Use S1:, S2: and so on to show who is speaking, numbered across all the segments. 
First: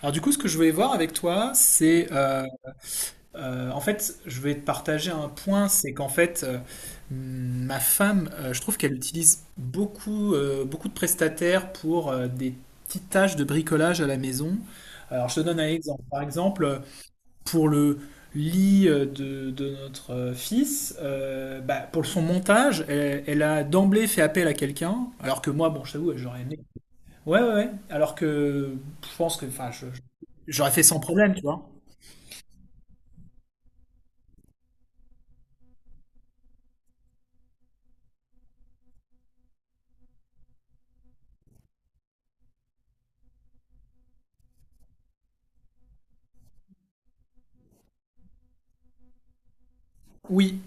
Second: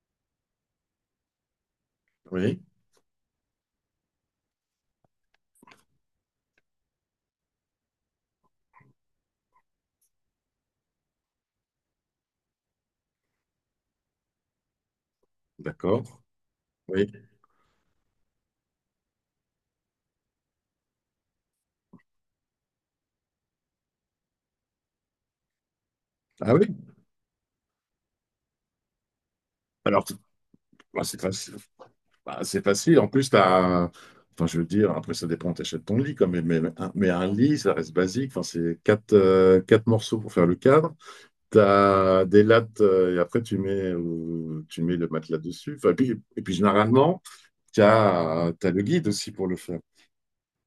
S1: Alors du coup, ce que je voulais voir avec toi, c'est
S2: Oui,
S1: en fait, je vais te partager un point, c'est qu'en fait, ma femme, je trouve qu'elle utilise beaucoup de prestataires pour des petites tâches de bricolage à la maison. Alors je te donne un exemple.
S2: d'accord.
S1: Par exemple,
S2: Oui.
S1: pour le lit de notre fils, pour son montage, elle a d'emblée fait appel à quelqu'un, alors que moi, bon, je t'avoue, j'aurais
S2: Ah
S1: aimé.
S2: oui.
S1: Ouais, ouais, ouais. Alors que je pense que, enfin,
S2: Alors,
S1: j'aurais fait sans
S2: bah, c'est
S1: problème, tu
S2: facile.
S1: vois.
S2: Bah, c'est facile. En plus, t'as... Enfin, je veux dire, après, ça dépend, t'achètes ton lit quand même. Mais un lit, ça reste basique. Enfin, c'est quatre morceaux pour faire le cadre. T'as des lattes et après, tu mets le matelas dessus. Enfin, et puis généralement, t'as le guide aussi pour le faire.
S1: Oui.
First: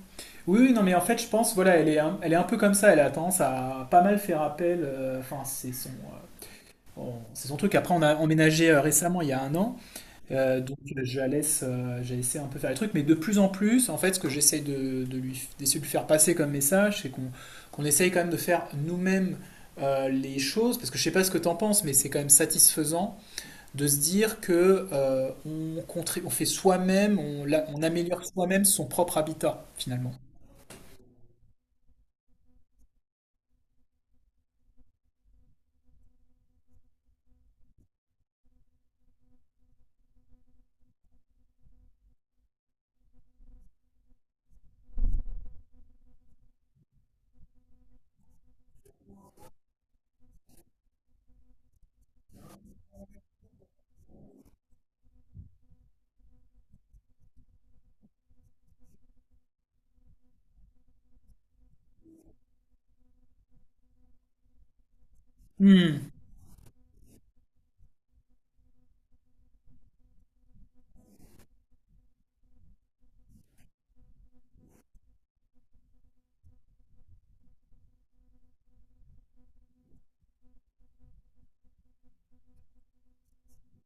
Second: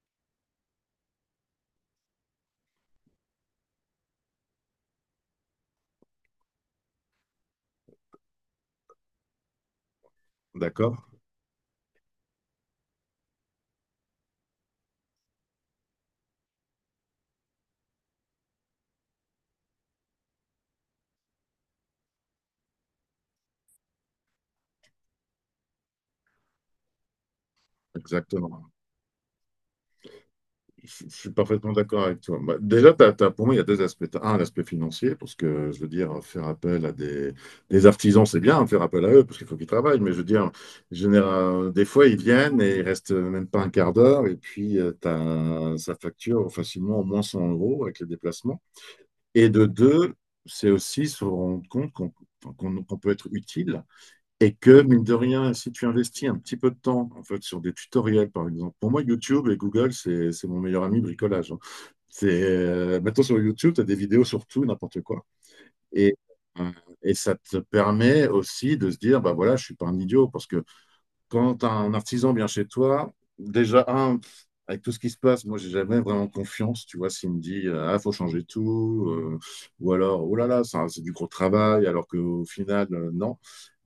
S1: Oui, oui, non, mais en fait, je pense, voilà, elle est un peu comme ça, elle a tendance à pas mal faire appel, enfin, c'est son truc. Après, on a emménagé récemment, il y a un an,
S2: D'accord?
S1: je la laisse, j'ai laissé un peu faire les trucs, mais de plus en plus, en fait, ce que j'essaye de lui, d'essayer de lui faire passer comme message, c'est qu'on essaye quand même de faire nous-mêmes les choses, parce que je sais pas ce que t'en penses, mais c'est quand même satisfaisant de se dire que on, on fait soi-même, on améliore soi-même
S2: Exactement.
S1: son propre habitat finalement.
S2: Je suis parfaitement d'accord avec toi. Bah, déjà, pour moi, il y a deux aspects. T'as un, l'aspect financier, parce que je veux dire, faire appel à des artisans, c'est bien, faire appel à eux, parce qu'il faut qu'ils travaillent. Mais je veux dire, général, des fois, ils viennent et ils restent même pas un quart d'heure, et puis ça facture facilement au moins 100 euros avec les déplacements. Et de deux, c'est aussi se rendre compte qu'on peut être utile et que, mine de rien, si tu investis un petit peu de temps, en fait, sur des tutoriels, par exemple. Pour moi, YouTube et Google, c'est mon meilleur ami bricolage, hein. C'est, maintenant, sur YouTube, tu as des vidéos sur tout, n'importe quoi.
S1: Hmm.
S2: Et, euh, et ça te permet aussi de se dire, bah voilà, je suis pas un idiot, parce que quand t'as un artisan vient chez toi, déjà, un, pff, avec tout ce qui se passe, moi, j'ai jamais vraiment confiance, tu vois, s'il me dit, ah, faut changer tout, ou alors, oh là là, ça, c'est du gros travail, alors qu'au final, non.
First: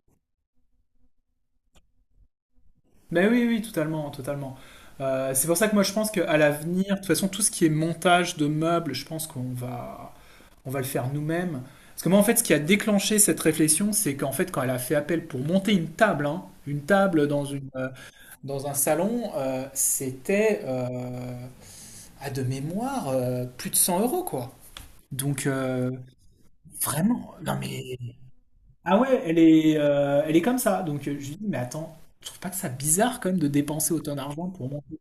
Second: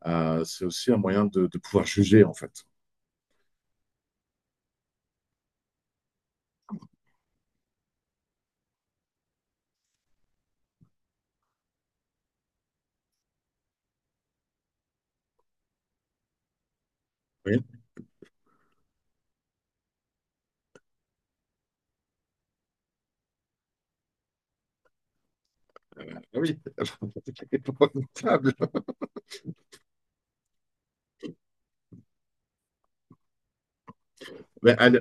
S2: C'est aussi un moyen de pouvoir juger, en fait.
S1: Ben oui, oui, totalement, totalement. C'est pour ça que moi je pense qu'à l'avenir, de toute façon, tout ce qui est montage de meubles, je pense on va le faire nous-mêmes. Parce que moi, en fait, ce qui a déclenché cette réflexion, c'est qu'en fait, quand elle a fait appel pour monter une table, hein, une table dans
S2: Oui,
S1: dans un salon, c'était à de mémoire plus de 100 euros, quoi. Donc, euh.
S2: ah oui,
S1: Vraiment? Non mais...
S2: épouvantable.
S1: Ah ouais, elle est comme ça. Donc je lui dis, mais attends, je trouve pas que ça bizarre quand même de dépenser autant d'argent pour
S2: Mais
S1: moi.
S2: à la,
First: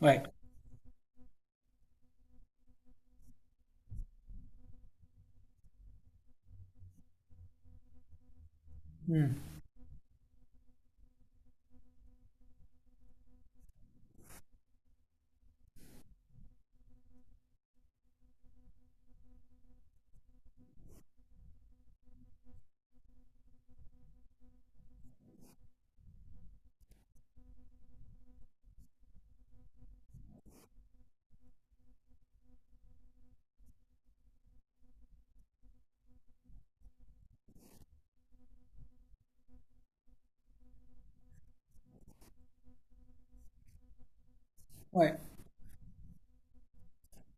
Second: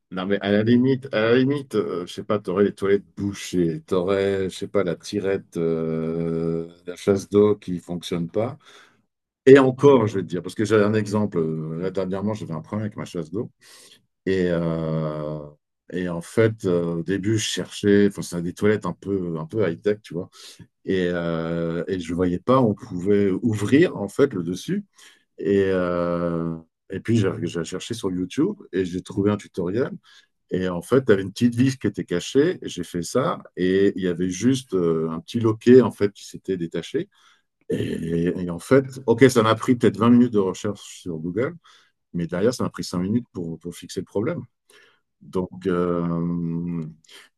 S1: Ouais.
S2: non, mais à la limite, je sais pas, t'aurais les toilettes bouchées, t'aurais, je sais pas, la tirette, la chasse d'eau qui fonctionne pas.
S1: Hmm.
S2: Et encore, je vais te dire, parce que j'avais un exemple. Là, dernièrement, j'avais un problème avec ma chasse d'eau. Et, euh, et en fait, au début, je cherchais, enfin, c'est des toilettes un peu high-tech, tu vois. Et je voyais pas, on pouvait ouvrir, en fait, le dessus. Et, euh, et puis, j'ai cherché sur YouTube et j'ai trouvé un tutoriel. Et en fait, tu avais une petite vis qui était cachée, et j'ai fait ça et il y avait juste un petit loquet en fait qui s'était détaché. Et en fait, OK, ça m'a pris peut-être 20 minutes de recherche sur Google, mais derrière, ça m'a pris 5 minutes pour fixer le problème.
S1: Ouais.
S2: Donc,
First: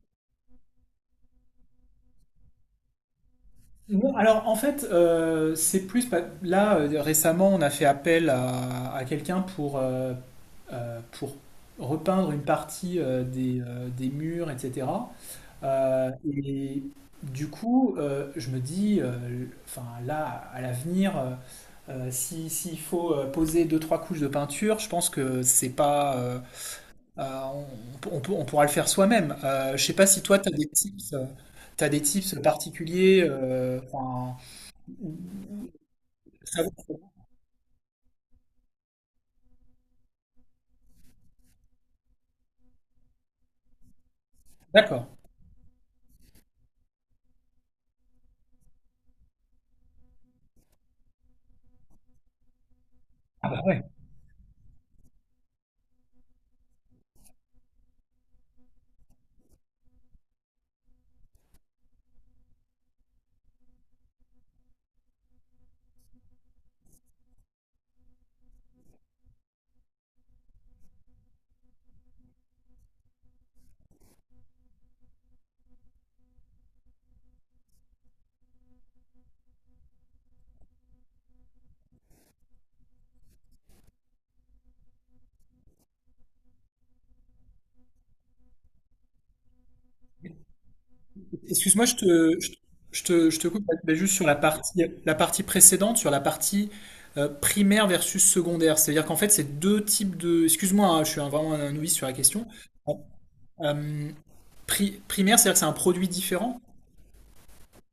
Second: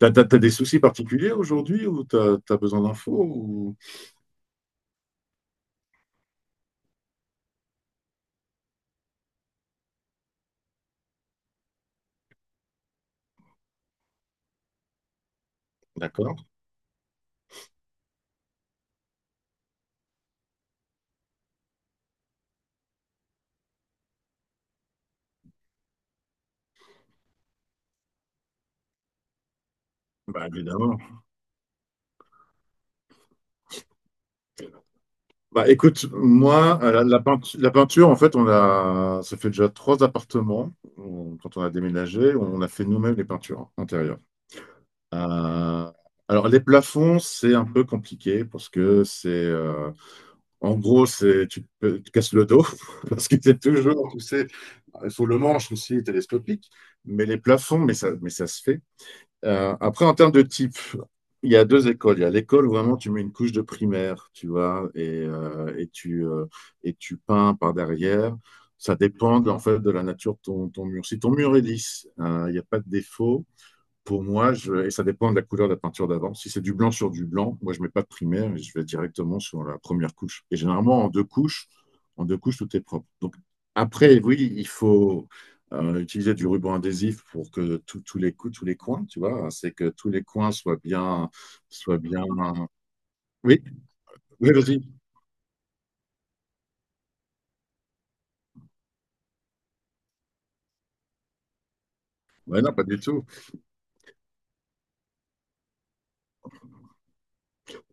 S2: tu as des soucis particuliers aujourd'hui ou tu as besoin d'infos ou...
S1: Non, alors en fait, c'est plus. Là, récemment, on a fait appel à quelqu'un pour repeindre une partie des murs, etc.
S2: D'accord.
S1: Et du coup, je me dis, enfin là, à l'avenir, si, s'il faut poser deux, trois couches de peinture, je pense que c'est pas, euh, on, on peut- on pourra le faire soi-même. Je sais pas si toi,
S2: Bah,
S1: tu as des
S2: évidemment.
S1: tips, t'as des tips particuliers. Euh, enfin,
S2: Bah, écoute,
S1: ça-
S2: moi, la peinture, en fait, on a, ça fait déjà trois appartements. Quand on a déménagé, on a fait nous-mêmes les peintures intérieures.
S1: D'accord.
S2: Euh, alors, les plafonds, c'est un peu compliqué parce que c'est, en gros, c'est, tu te casses le dos parce que c'est toujours, tu sais, il faut le manche aussi télescopique. Mais les plafonds, mais ça se fait. Après, en termes de type, il y a deux écoles. Il y a l'école où vraiment tu mets une couche de primaire, tu vois, et tu peins par derrière. Ça dépend en fait de la nature de ton, ton mur. Si ton mur est lisse, il n'y a pas de défaut, pour moi, et ça dépend de la couleur de la peinture d'avant. Si c'est du blanc sur du blanc, moi, je ne mets pas de primaire et je vais directement sur la première couche. Et généralement, en deux couches, tout est propre. Donc, après, oui, il faut utiliser du ruban adhésif pour que tous les coups, tous les coins, tu vois, c'est que tous les coins soient bien,
S1: Excuse-moi,
S2: soient bien.
S1: je te
S2: Oui,
S1: coupe, mais juste sur
S2: oui, vas-y.
S1: la partie précédente, sur la partie primaire versus secondaire. C'est-à-dire qu'en fait, c'est deux types de... Excuse-moi, hein, vraiment un novice sur la question.
S2: Ouais, non, pas du
S1: Bon,
S2: tout.
S1: euh, primaire, c'est-à-dire que c'est un produit différent?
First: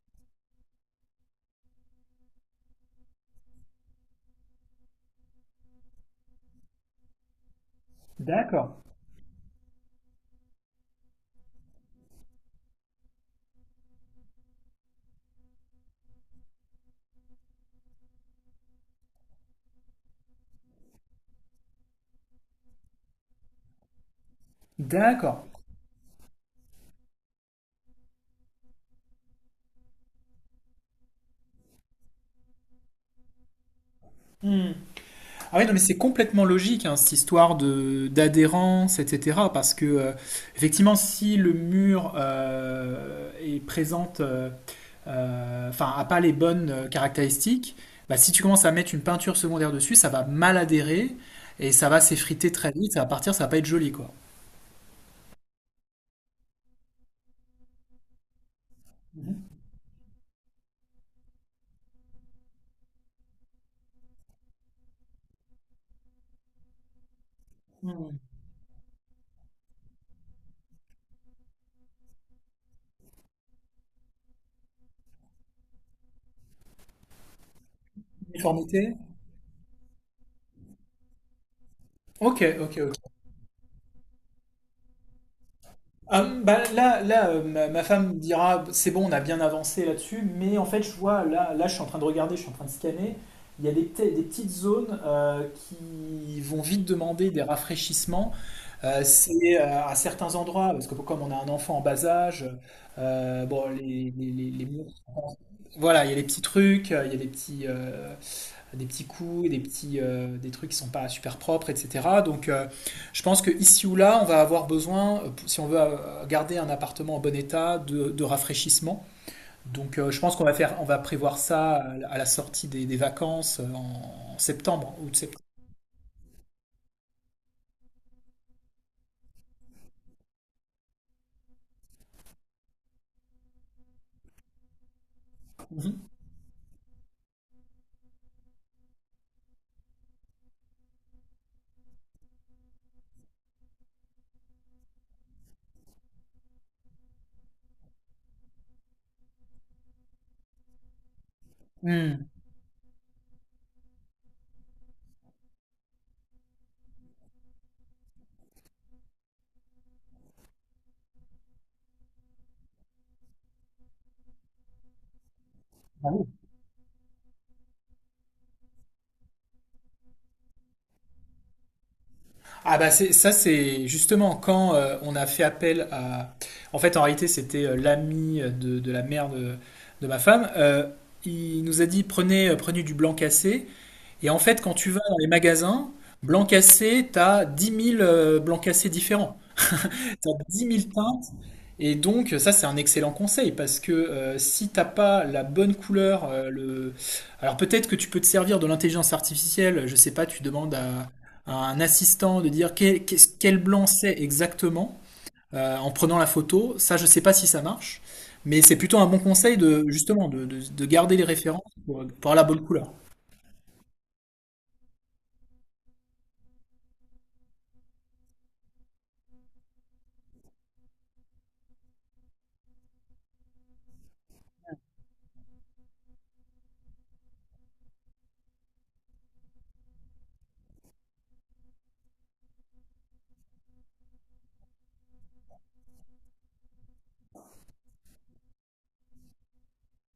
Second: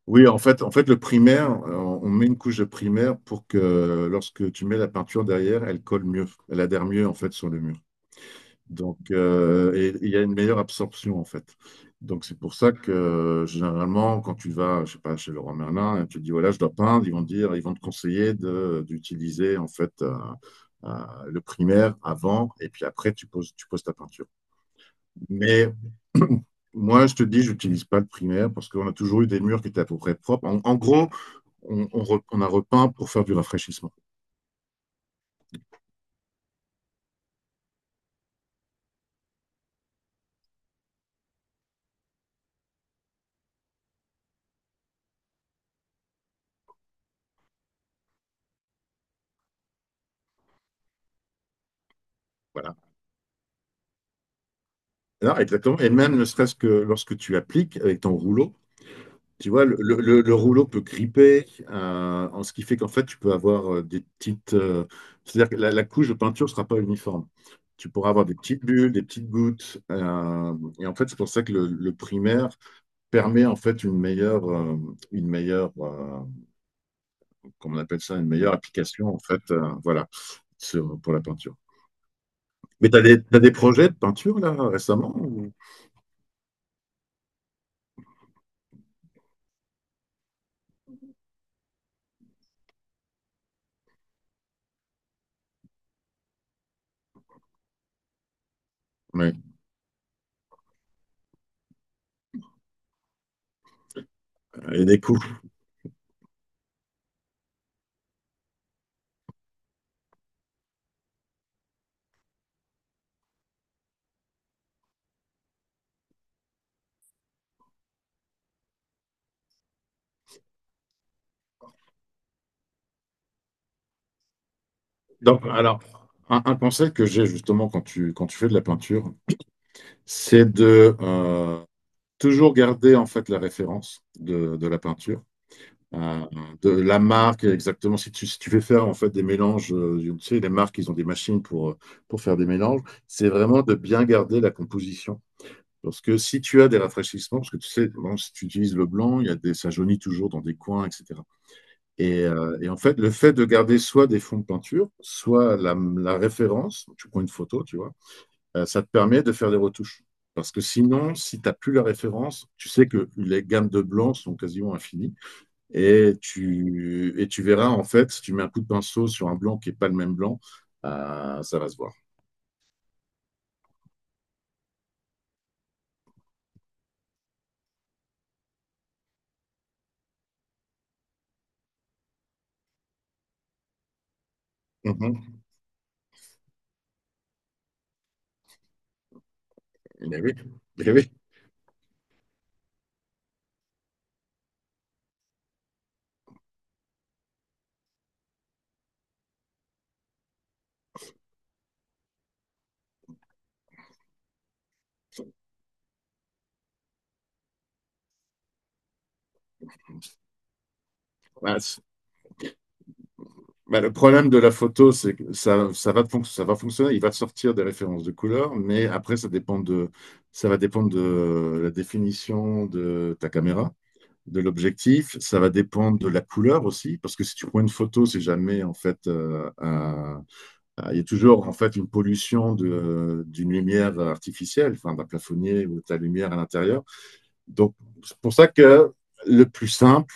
S2: Oui, en fait, le primaire, on met une couche de primaire pour que lorsque tu mets la peinture derrière, elle colle mieux, elle adhère mieux en fait sur le mur.
S1: D'accord,
S2: Donc, et il y a une meilleure absorption, en fait. Donc, c'est pour ça que, généralement, quand tu vas, je sais pas, chez Leroy Merlin, et tu dis, voilà, je dois peindre, ils vont te dire, ils vont te conseiller de, d'utiliser, en fait, le primaire avant, et puis après, tu poses ta peinture.
S1: d'accord.
S2: Mais moi, je te dis, j'utilise pas le primaire parce qu'on a toujours eu des murs qui étaient à peu près propres. En gros, on a repeint pour faire du rafraîchissement.
S1: Ah oui, non, mais c'est complètement logique, hein, cette histoire de d'adhérence, etc. Parce que, effectivement, si le mur est présente, enfin, a pas les bonnes caractéristiques, bah, si tu commences à mettre une peinture secondaire dessus, ça va mal adhérer et ça va s'effriter très
S2: Voilà.
S1: vite, ça va partir, ça va pas être joli, quoi.
S2: Non, exactement. Et même ne serait-ce que lorsque tu appliques avec ton rouleau, tu vois, le rouleau peut gripper, en ce qui fait qu'en fait, tu peux avoir des petites, c'est-à-dire que la couche de peinture ne sera pas uniforme. Tu pourras
S1: Hmm.
S2: avoir des petites bulles, des petites gouttes, et en fait, c'est pour ça que le primaire permet en fait une meilleure, euh, comment on appelle ça, une meilleure
S1: Uniformité.
S2: application en fait, voilà, pour la peinture.
S1: Ok, ok,
S2: Mais tu as
S1: ok.
S2: des, t'as des projets de peinture là récemment ou...
S1: Ah, bah, ma femme dira, c'est bon, on a bien avancé là-dessus, mais en fait, je vois, je suis en train de regarder, je suis en train de scanner, il y a des petites zones qui vont vite demander des rafraîchissements.
S2: Ouais.
S1: C'est à certains endroits, parce que comme on a un enfant en bas âge, bon, les
S2: Et
S1: murs
S2: des cours.
S1: sont- Voilà, il y a des petits trucs, il y a des petits coups, des trucs qui ne sont pas super propres, etc. Donc je pense que ici ou là, on va avoir besoin, si on veut garder un appartement en bon état, de rafraîchissement. Donc je pense on va prévoir ça à la sortie des vacances en septembre ou de septembre.
S2: Donc, alors, un conseil que j'ai justement quand tu fais de la peinture, c'est de toujours garder en fait la référence de la peinture,
S1: Mhm.
S2: euh, de la marque exactement. Si tu fais faire en fait des mélanges, tu sais, les marques, ils ont des machines pour faire des mélanges, c'est vraiment de bien garder la composition. Parce que si tu as des rafraîchissements, parce que tu sais, bon, si tu utilises le blanc, il y a des, ça jaunit toujours dans des coins, etc. Et,
S1: Hmm.
S2: heu et en fait, le fait de garder soit des fonds de peinture, soit la référence, tu prends une photo, tu vois? Ça te permet de faire des retouches. Parce que sinon, si tu as plus la référence, tu sais que les gammes de blancs sont quasiment infinies et tu verras, en fait, si tu mets un coup de pinceau sur un blanc qui est pas le même blanc, ça va se voir.
S1: Ah bah c'est ça, c'est justement quand on a fait appel à en fait en réalité c'était de la mère de ma femme. Il nous a dit prenez du blanc cassé. Et en fait, quand tu
S2: Mmh
S1: vas dans les
S2: mh.
S1: magasins, blanc cassé, t'as 10 000 blancs cassés différents. T'as
S2: Oui,
S1: 10 000
S2: beh oui.
S1: teintes. Et donc, ça, c'est un excellent conseil parce que si t'as pas la bonne couleur, le... alors peut-être que tu peux te servir de l'intelligence artificielle. Je sais pas, à un assistant de dire quel blanc c'est exactement en prenant la photo. Ça, je sais pas si ça marche, mais c'est plutôt un bon conseil de justement de garder les
S2: Bah,
S1: références pour avoir la bonne couleur.
S2: Bah, le problème de la photo, c'est que ça va fonctionner, il va te sortir des références de couleurs, mais après, ça va dépendre de la définition de ta caméra, de l'objectif, ça va dépendre de la couleur aussi, parce que si tu prends une photo, c'est jamais, en fait, ah, il y a toujours, en fait, une pollution d'une lumière artificielle, enfin, d'un plafonnier ou de ta lumière à l'intérieur. Donc, c'est pour ça que le plus simple,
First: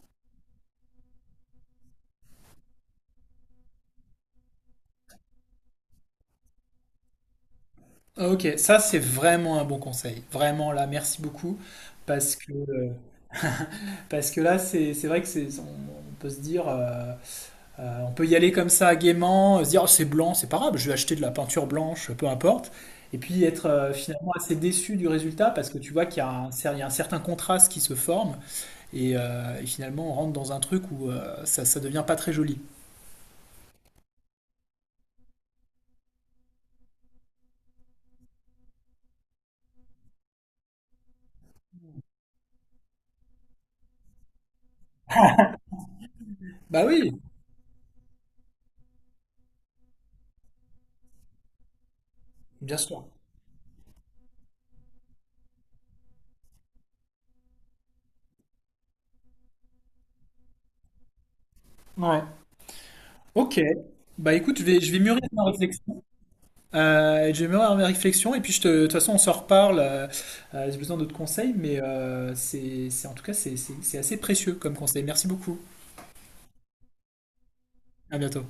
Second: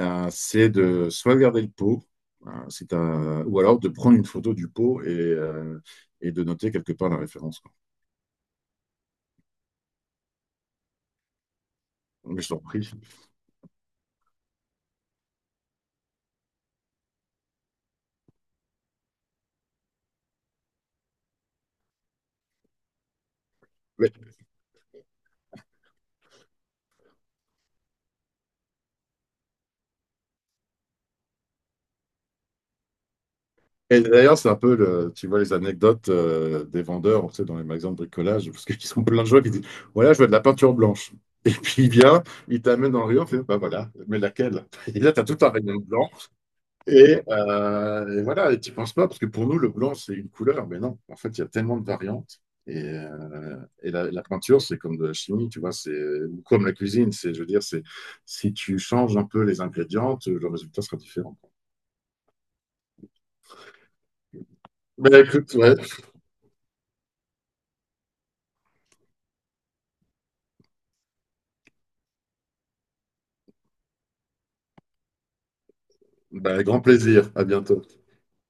S2: c'est de soit garder le pot, ou alors de prendre une photo du pot et de noter quelque part la référence, quoi.
S1: Ah, ok, ça c'est vraiment un bon conseil. Vraiment là, merci beaucoup. Parce
S2: Mais je
S1: que,
S2: t'en
S1: euh,
S2: prie.
S1: parce que là, c'est vrai que c'est, on peut se dire, on peut y aller comme ça gaiement, se dire oh, c'est blanc, c'est pas grave, je vais acheter de la peinture blanche, peu importe. Et puis être
S2: Mais-
S1: finalement assez déçu du résultat parce que tu vois qu'il y a il y a un certain contraste qui se forme et finalement on rentre dans un truc où ça devient pas très joli.
S2: et d'ailleurs, c'est un peu, le, tu vois, les anecdotes des vendeurs, tu sais, dans les magasins de bricolage, parce qu'ils sont plein de gens qui disent, voilà, je veux de la peinture blanche. Et puis il vient, il t'amène dans le rayon, il fait, bah voilà, mais laquelle? Et là, tu as tout un rayon blanc.
S1: Bah oui,
S2: Et voilà, et tu penses pas, parce que pour nous, le blanc, c'est une couleur, mais non, en fait, il y a tellement de variantes.
S1: bien
S2: Et,
S1: sûr.
S2: euh, et la peinture, c'est comme de la chimie, tu vois, c'est ou comme la cuisine, c'est, je veux dire, c'est si tu changes un peu les ingrédients, le résultat sera différent.
S1: Ouais. Ok. Bah écoute, je vais
S2: Ben
S1: mûrir ma
S2: écoute, ouais,
S1: réflexion. Je vais me faire mes réflexions et puis de toute façon on se reparle. J'ai besoin d'autres conseils, mais en tout cas c'est assez précieux comme conseil. Merci beaucoup.
S2: ben, grand plaisir, à bientôt.
S1: À bientôt.